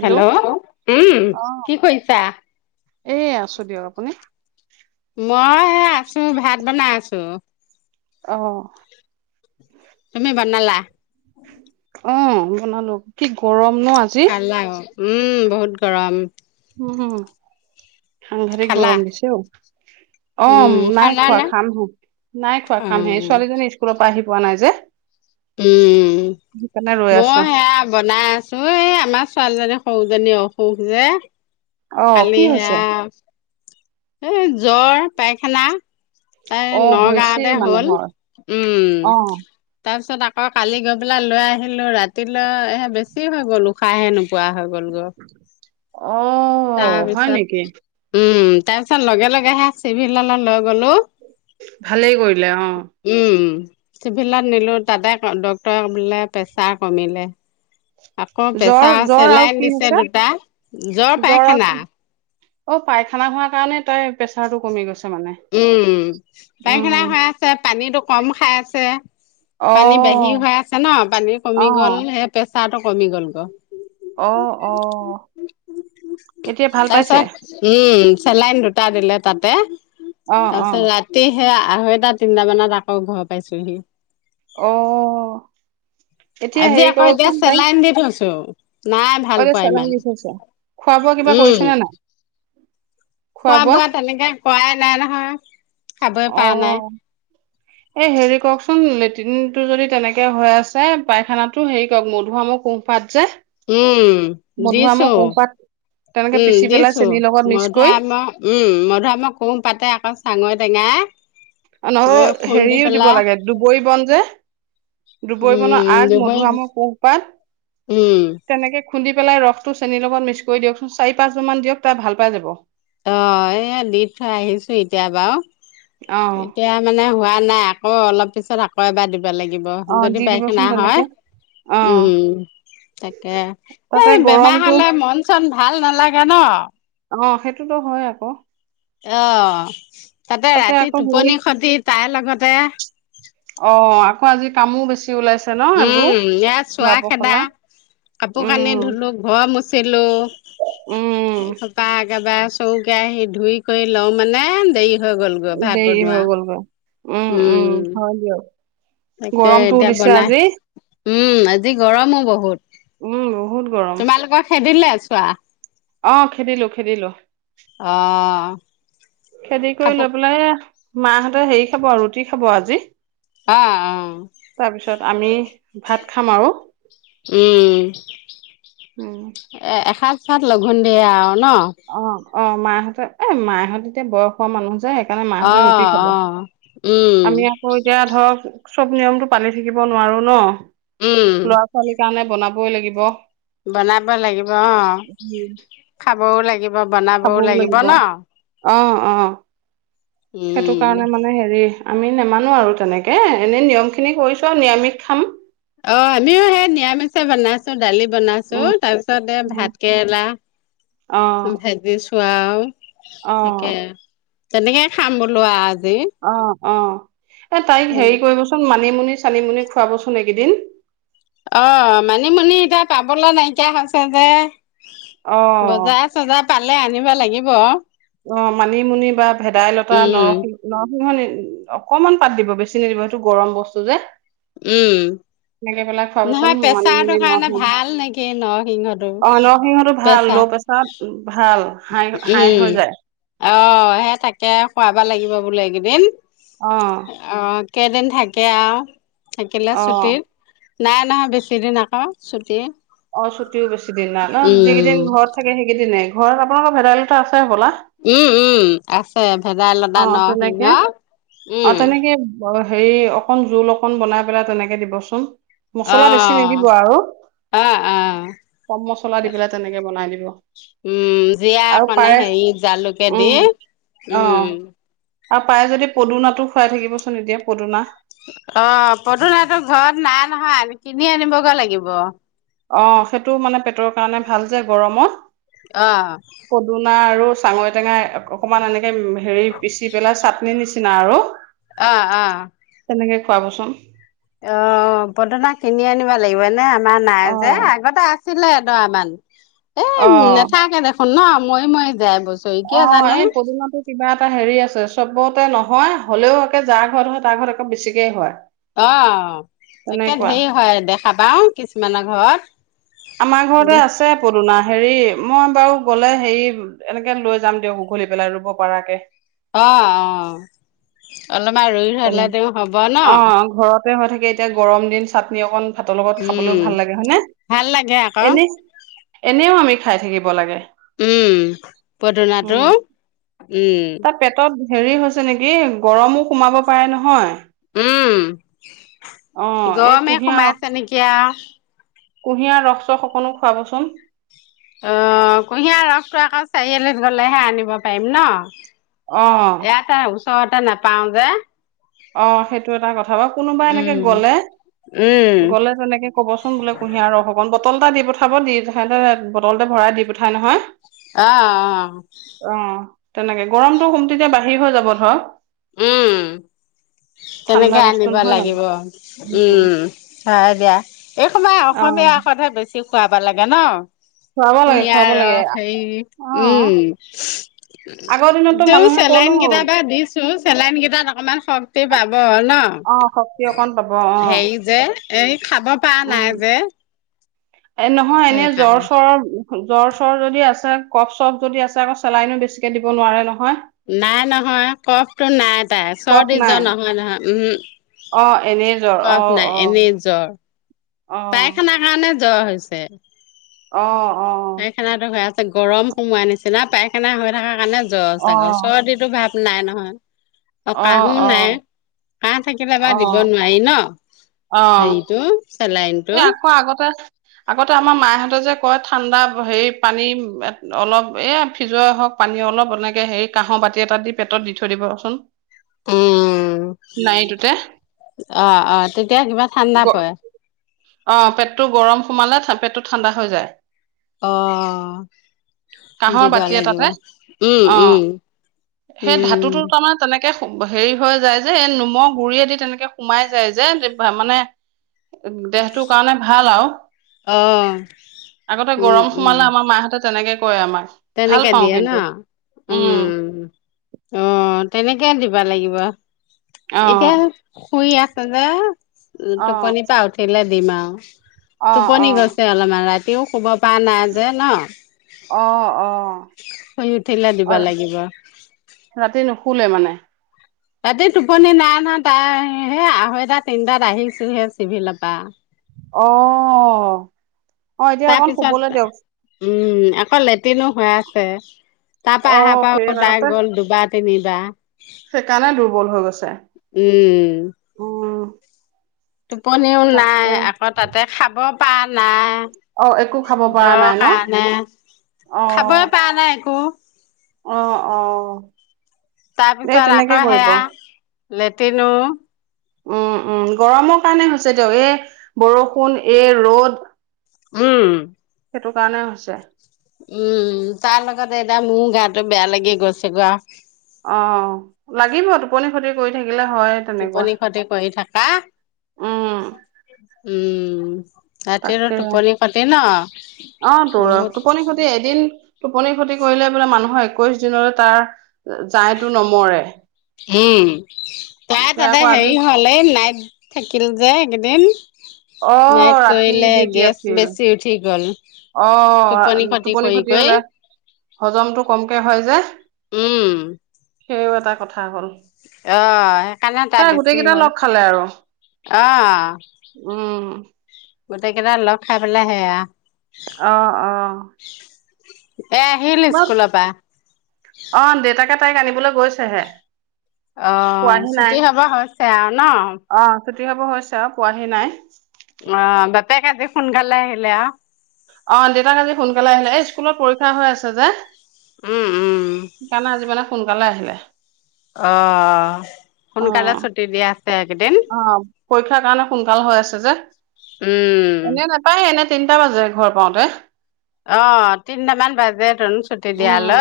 Hello, উম, কি কৰিছা? এই আছো দিয়ক আপুনি? মই সে আছো, ভাত বনাই আছো। অহ ', তুমি বনালা? অ, বনালো। কি গৰম ন আজি? খালা উম, বহুত গৰম। উম, আঠতে খালা? গৰম দিছে অ, অ, উম নাই খালা খোৱা নে? খামহে, নাই খোৱা অ খামহে। ছোৱালীজনী স্কুলৰ পৰা আহি পোৱা নাই যে। উম, সেইকাৰণে ৰৈ আছো মই সেয়া বনাই আছো। এই আমাৰ ছোৱালীজনী সৰুজনী অসুখ যে, অ কি কালি হৈছে সেয়া এ জ্বৰ পাইখানা। তাই অ হৈছেই নগাৱতে হ'ল। মানুহৰ অ উম, তাৰপিছ তাৰপিছত আকৌ কালি গৈ পেলা লৈ আহিলো। ৰাতিলৈ সে বেছি হৈ গ'ল। উশাহহে নোপোৱা হৈ গ'ল গৈ। অ তাৰ হয় নেকি পিছত, উম, তাৰপিছত লগে-লগেহে চিভিলল লৈ গলো। ভালেই কৰিলে অ, উম, চিভিলত নিলো তাতে ড্ক্তৰ বোলে প্ৰেছাৰ কমিলে। আকৌ জ্বৰ পেছা আছে জ্বৰ আৰু লাইন কি দিছে হৈছে দুটা। জ্বৰ, পাইখানা। অ, পাইখানা খোৱাৰ কাৰণে তাই প্ৰেচাৰ টো কমি গৈছে। মানে উম' পায়খানা উম হৈ আছে, পানীটো কম খাই আছে। অ পানী বাহিৰ হৈ আছে ন, পানী অ কমি গ'ল। সেই প্ৰেচাৰটো কমি গ'ল গৈ। অহ - অহ। [unintelligible] চেলাইন দুটা দিলে তাতে, অ', তাৰপিছত অ', ৰাতি সেইয়া আঢ়ৈটা তিনটাামানত আকৌ ঘৰ পাইছোহি অ' এতিয়া আজি হেৰি আকৌ এতিয়া কৰকচোন তাইক চেলাইন দি থৈছো, নাই ভাল অৰে পোৱা চালান ইমান। দি থৈছে, খোৱা বোৱা কিবা উম কৰিছেনে নাই খোৱা বোৱা তেনেকে কৰাই নাই নহয় খাবই অ পৰা নাই এই হেৰি কওকচোন লেট্ৰিনটো যদি তেনেকে হৈ আছে পাইখানাটো হেৰি কৰক মধুৰামৰ কোঁহপাত যে উম মধুআমৰ দিছো। কোঁহপাত তেনেকে পিচি উম পেলাই দিছো, চেনিৰ লগত মিক্স কৰি মধুুৰামৰ উম মধুৰামৰ কোঁহপাতে আকৌ চাঙৰি টেঙাই নহ মই খুন্দি হেৰিও দিব পেলাই লাগে দুবৰি বন যে দুবৰি বনৰ উম আগ দুবৰি মধুআমৰ পোহপাত উম তেনেকে খুন্দি পেলাই ৰসটো চেনীৰ লগত মিক্স কৰি দিয়কচোন, চাৰি পাঁচবাৰ মান দিয়ক, তাই ভাল পাই যাব অ এ দি থৈ আহিছো এতিয়া বাৰু অ', এতিয়া মানে হোৱা নাই আকৌ অলপ পিছত আকৌ এবাৰ দিব ব লাগিব অ', দি যদি দিবচোন পায়খানা তেনেকে। হয় অ', উম তাকে এ তাতে বেমাৰ গৰমটো হলে মন চন ভাল নালাগে ন অ সেইটোতো হয় আকৌ অ তাতে ৰাতি আকৌ হেৰি টোপনি খতি তাৰ লগতে অ আকৌ আজি কামো বেছি ওলাইছে ন উম এইবোৰ ইয়াৰ চোৱা ধোৱা খেদা পখলা কাপোৰ কানি উম ধুলো ঘৰ মুচিলো উম এই সোপাক একেবাৰে চৰুকে আহি ধুই কৰি লওঁ মানে দেৰি হৈ গ'ল গৈ ভাত দেৰি বনোৱা হৈ গ'লগৈ উম তাকে গৰমটো এতিয়া দিছে বনাই আজি উম আজি গৰমো বহুত উম বহুত গৰম তোমালোকৰ খেদিলে চোৱা অ খেদিলো খেদিলো অ খেদি কৰি কাপোৰ লৈ পেলাই এইয়া মাহঁতে হেৰি খাব আৰু ৰুটি খাব আজি অ অ তাৰপিছত আমি ভাত খাম আৰু উম উম এ এসাজ ভাত লঘোণ দিয়ে আৰু ন অ অ মাহহঁতৰ এ মাহহঁতে এতিয়া বয়স হোৱা মানুহ যে সেইকাৰণে অ মাহঁতৰ ৰুটি খাব অ উম আমি আকৌ এতিয়া ধৰক চব নিয়মতটো পালি থাকিব নোৱাৰো ন উম - ল'ৰা ছোৱালীৰ কাৰণে বনাবই লাগিব বনাব লাগিব অ খাবও লাগিব বনাবও খাবও লাগিব ন অ অ সেইটো উম কাৰণে মানে হেৰি আমি নেমানো আৰু তেনেকে এনেই নিয়ম খিনি কৰিছো আৰু নৰামিষ খাম অ আমিও সেই নিৰামিষেই বনাইছো দালি বনাইছো উম তাৰ পিছত এ উম ভাত কেৰেলা অ ভাজিচোৱাও অ তেনেকে খাম বোলোৱা আ অ অ এ তাইক হেৰি কৰিবচোন মা নিমুনি চানিমুনি খুৱাবচোন এইকেইদিন অ মানিমুনি এতিয়া পাবলৈ নাইকিয়া হৈছে যে অ বজাৰ চজাৰ পালে আনিব লাগিব। অ মানিমুনি বা ভেদাইলতা উম নৰসিং অকনমান পাত দিব বেছি নিদিব সেইটো গৰম বস্তু যে। উম। এনেকে পেলাই খোৱাবচোন নহয় মানিমুনি পেছাৰটোৰ কাৰণে নৰসিংহ ভাল নেকি নৰসিংহটো পেছা ত পাছত ভাল। হাই হাই উম হৈ যায় অ', সেই তাকে খোৱাবা লাগিব বোলে এইকেইদিন। অ অ', কেইদিন থাকে আৰু থাকিলে অ ছুটিত নাই নহয় বেছিদিন আকৌ ছুটি অ ছুটিও বেছি দিন নাই ন যি কেইদিন উম, ঘৰত থাকে সেইকেইদিনে ঘৰত আপোনালোকৰ ভেদাইলতা আছে হ'লা উম উম আছে ভেদাইলতা অ নৰসিংহ তেনেকে অ উম'। তেনেকে হেৰি অকন জোল অকন বনাই পেলাই তেনেকে দিবচোন মছলা বেছি নিদিব অ', আৰু অ', অ', কম মছলা দি পেলাই তেনেকে বনাই দিব উম আৰু জীৰাকণে পাৰে হেৰি জালুকে দি উম অ উম। আৰু পায় যদি পদুনাটো খুৱাই থাকিবচোন এতিয়া পদুনা। অ', পদুনাটো ঘৰত নাই নহয়ি কিনি আনিবগৈ লাগিব। অ', সেইটো মানে পেটৰ কাৰণে ভাল যে গৰমত, অ', পদুনা আৰু চাঙৰি টেঙাই অকমান এনেকে হেৰি পিচি পেলাই চাটনি নিচিনা আৰু। অ', অ'। খোৱাব চোন অ, পদনা কিনি আনিব লাগিব এনে আমাৰ নাই যে অ', আগতে আ আছিলে এদৰা মান এ অ', নাথাকে দেখোন ন' মৰি মৰি যাই বো অ', এই পদমটো কিবা। এটা হেৰি আছে চবতে নহয় হ'লেও একে যাৰ ঘৰত হয় তাৰ ঘৰত একৌ বেছিকেই হয়। অ', একে তেনেকুৱা ধেৰি হয় দেখা পাও কিছুমানৰ ঘৰত আমাৰ ঘৰতে দে আছে পদুনা হেৰি। মই বাৰু গ'লে হেৰি এনেকে লৈ যাম দিয়ক উঘলি পেলাই ৰুব পাৰকে। অ', অ'। অলপমান ৰুই থলে তেনে তেওঁ হ'ব ন অ', ঘৰতে হয় থাকে এতিয়া গৰম দিন চাটনি অকন ভাতৰ লগত খাই। খাবলৈও উম ভাল লাগে হয় নে। ভাল লাগে আক'। এনেও আমি খাই থাকিব লাগে। উম পদনাটো উম। উম তাৰ পেটত হেৰি হৈছে নেকি গৰমো সোমাব পাৰে নহয়। উম অ গমে সুমাইছে নেকিয়া কুঁহিয়াৰ ৰস চস অকণো খুৱাবচোন। অ কুঁহিয়াৰ ৰসটো আকৌ চাৰিআলিত গ'লেহে আনিব পাৰিম ন'। অ'। চট নাপাওঁ যে। অ সেইটো এটা কথা বাৰু কোনোবা এনেকে উম গলে উম গ'লে তেনেকে ক'বচোন বোলে কুঁহিয়াৰ ৰস অকণ বটল এটা দি পঠাব দি তহঁতে বটলটো ভৰাই দি পঠাই নহয় অ', অ'। তেনেকে গৰমটো সোম তেতিয়া বাহিৰ হৈ যাব ধৰ'। উম উ। তেনেকে আনিব লাগিব উম, হয় দিয়া এই সমমাই অ অসমীয়া সদহে বেছি খুৱাব লাগে ন'। খুৱাব লাগে কুঁহিয়াৰ খুৱাব লাগে ৰস সেই অ উম আগৰ দিনতো দে মানুহে চেলাইন কনো কেইটাৰ বা দিছো চেলাইন কেইটাত অকমান শক্তি পাব অ ন অ শক্তি অকণ পাব অ হেৰি যে এই খাব পৰা নাই উম যে এ নহয় এনে জ্বৰ সেইকাৰণে চ্বৰৰ। জ্বৰ চ্বৰ যদি আছে কফ চপ যদি আছে আকৌ চেলাইনো বেছিকে দিব নোৱাৰে ন'। নাই নহয় কফটো নাই তাই কফ চৰ্দি জ্বৰ নাই নহয় নহয় অ উম। এনেই জ্বৰ অ কফ নাই এনেই জ্বৰ। অ পাইখানা কাৰণে জ্বৰ হৈছে। অ। পায়খানাতো হৈ আছে গৰম সোমাৱা নিচিনা পায়খানা হৈ থকাৰ কাৰণে জ্বৰ অ অ চাগে, চৰ্দিটো ভাৱ নাই নহয়। অ কাহো নাই। কাহ থাকিলে অ বাৰু অ দিব নোৱাৰি ন হেৰিটো? চেলাইনটো এ আকৌ আগতে আগতে আমাৰ মা হতৰ যে কয় ঠাণ্ডা হেৰি পানী অলপ এই ফ্ৰীজৰে হওক পানী অলপ এনেকে হেৰি কাহ বাটি এটা দি পেটত দি থৈ দিবচোন উম নাৰটোতে। অ অ তেতিয়া কিবা গ ঠাণ্ডা পৰে। অ পেটটো গৰম সোমালে পেটটো ঠাণ্ডা হৈ যায়। অ কাঁহৰ দিব বাতি লাগিব। এটাতে উম অ উম। সেই উম ধাতুটো তাৰমানে তেনেকে তেনকে হেৰি হৈ যায় যে এই নোমৰ গুৰিয়েদি তেনেকে সোমাই যায় যে মানে [unintelligible] সেইটো কাৰণে ভাল আৰু অ আগতে উম গৰম উম সোমালে আমাৰ মাহঁতে তেনেকে কয় আমাক ভাল তেনেকে পাওঁ দিয়ে ন? কিন্তু উম অ। তেনেকে দিব লাগিব। অ এতিয়া শুই আছে যে অ টোপনি পা উঠিলে দিম আৰু অ টোপনি গৈছে অলপমান ৰাতিও শুব পৰা নাই যে নহ অ অ অ শুই উঠিলে দিব অ লাগিব ৰাতি নুশুলে মানে ৰাতি টোপনি নাই নহয় তাই, সেই আঢ়ৈটা তিনটাত আহিছোহে চিভিলৰ পৰা অহ তাৰপিছত উম, আকৌ লেট্ৰিনো হৈ আছে। তাৰ পৰা অ অহাৰ পৰা সেই আকৌ আগতে বায়েক গল দুবাৰ সেইকাৰণে দুৰ্বল হৈ গৈছে তিনিবাৰ উম উম টোপনিও নাই, তাকে আকৌ তাতে খাব পৰা অ একো খাব নাই। পৰা জ্বৰৰ নাই ন কাৰণে, খাবই পৰা নাই একো অহ, অহ তাৰপিছত আকৌ সেয়া, লেট্ৰিনো উম উম, গৰমৰ কাৰণে হৈছে দিয়ক, এই বৰষুণ এই ৰদ উম সেইটোৰ কাৰণে হৈছে। উম, তাৰ লগতে এতিয়া মোৰো গাটো বেয়া লাগি গৈছেগৈ আৰু। অ লাগিব টোপনি ক্ষতি কৰি থাকি থাকিলে হয়ে তেনেকুৱা টোপনি ক্ষতি কৰি থাকা, উম। উম। ৰাতিটো তাকে। টোপনি ক্ষতি ন অ তো বহুত। টোপনি ক্ষতি এদিন টোপনি ক্ষতি কৰিলে বোলে মানুহৰ একৈশ দিনলৈ তাৰ জালটো নমৰে। উম তাই এতিয়া তাতে আকৌ আজি হেৰি হ'ল এই লাইট থাকিল যে। এদিন অ নাইট ৰাতি কৰিলে ডিউটি গেছ আছিল বেছি উঠি গ'ল অ', টোপনি ক্ষতি হ'লে হজমটো কমকে হয় যে উম। সেইটোয়ো এটা কথা হ'ল। অহ সেইকাৰণে তাই গোটেই বেছি কেইটা হ'ল। লগ খালে আৰু অহ, উম গোটেই কেইটা লগ খাই পেলাই সেয়া। অ', অ', এই আহিল মই স্কুলৰ পৰা। অ', দেউতাকে তাইক আনিবলৈ গৈছেহে। অ পোৱাহি ছুটি হ'ব হৈছে আৰু ন? চুটি হ'ব হৈছে আৰু পোৱাহি নাই। অ', বাপেক আজি সোনকালে আহিলে আ। অ'দেউতাক আজি সোনকালে আহিলে, এই স্কুলত পৰীক্ষা হৈ আছে যে উম উম। সেইকাৰণে আজি মানে সোনকালে আহিলে। অ', সোনকালে অ', ছুটি দি আছে এইকেইদিন। অ', পৰীক্ষাৰ কাৰণে সোনকাল হৈ আছে যে। উম। এনে নাপায় এনে তিনটা বাজে ঘৰ পাওঁতে। অ', তিনটামান বাজেতোন ছুটি উম, দিয়ালে,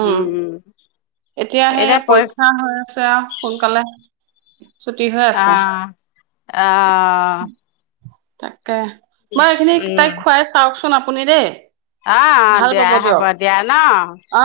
উম। এতিয়া হেই পৰীক্ষা হৈ আছে আৰু সোনকালে। ছুটি হৈ আছে অ'- অ'। তাকে, মই এইখিনি উম। তাইক খুৱাই চাওকচোন আপুনি দেই। অ', অ', ভাল দিয়া পাব হ'ব দিয়ক, দিয়া ন'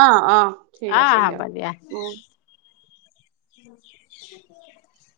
অ 'অ ঠিক আছে অ', হ'ব দিয়ক। দিয়া। উ- [inaudible]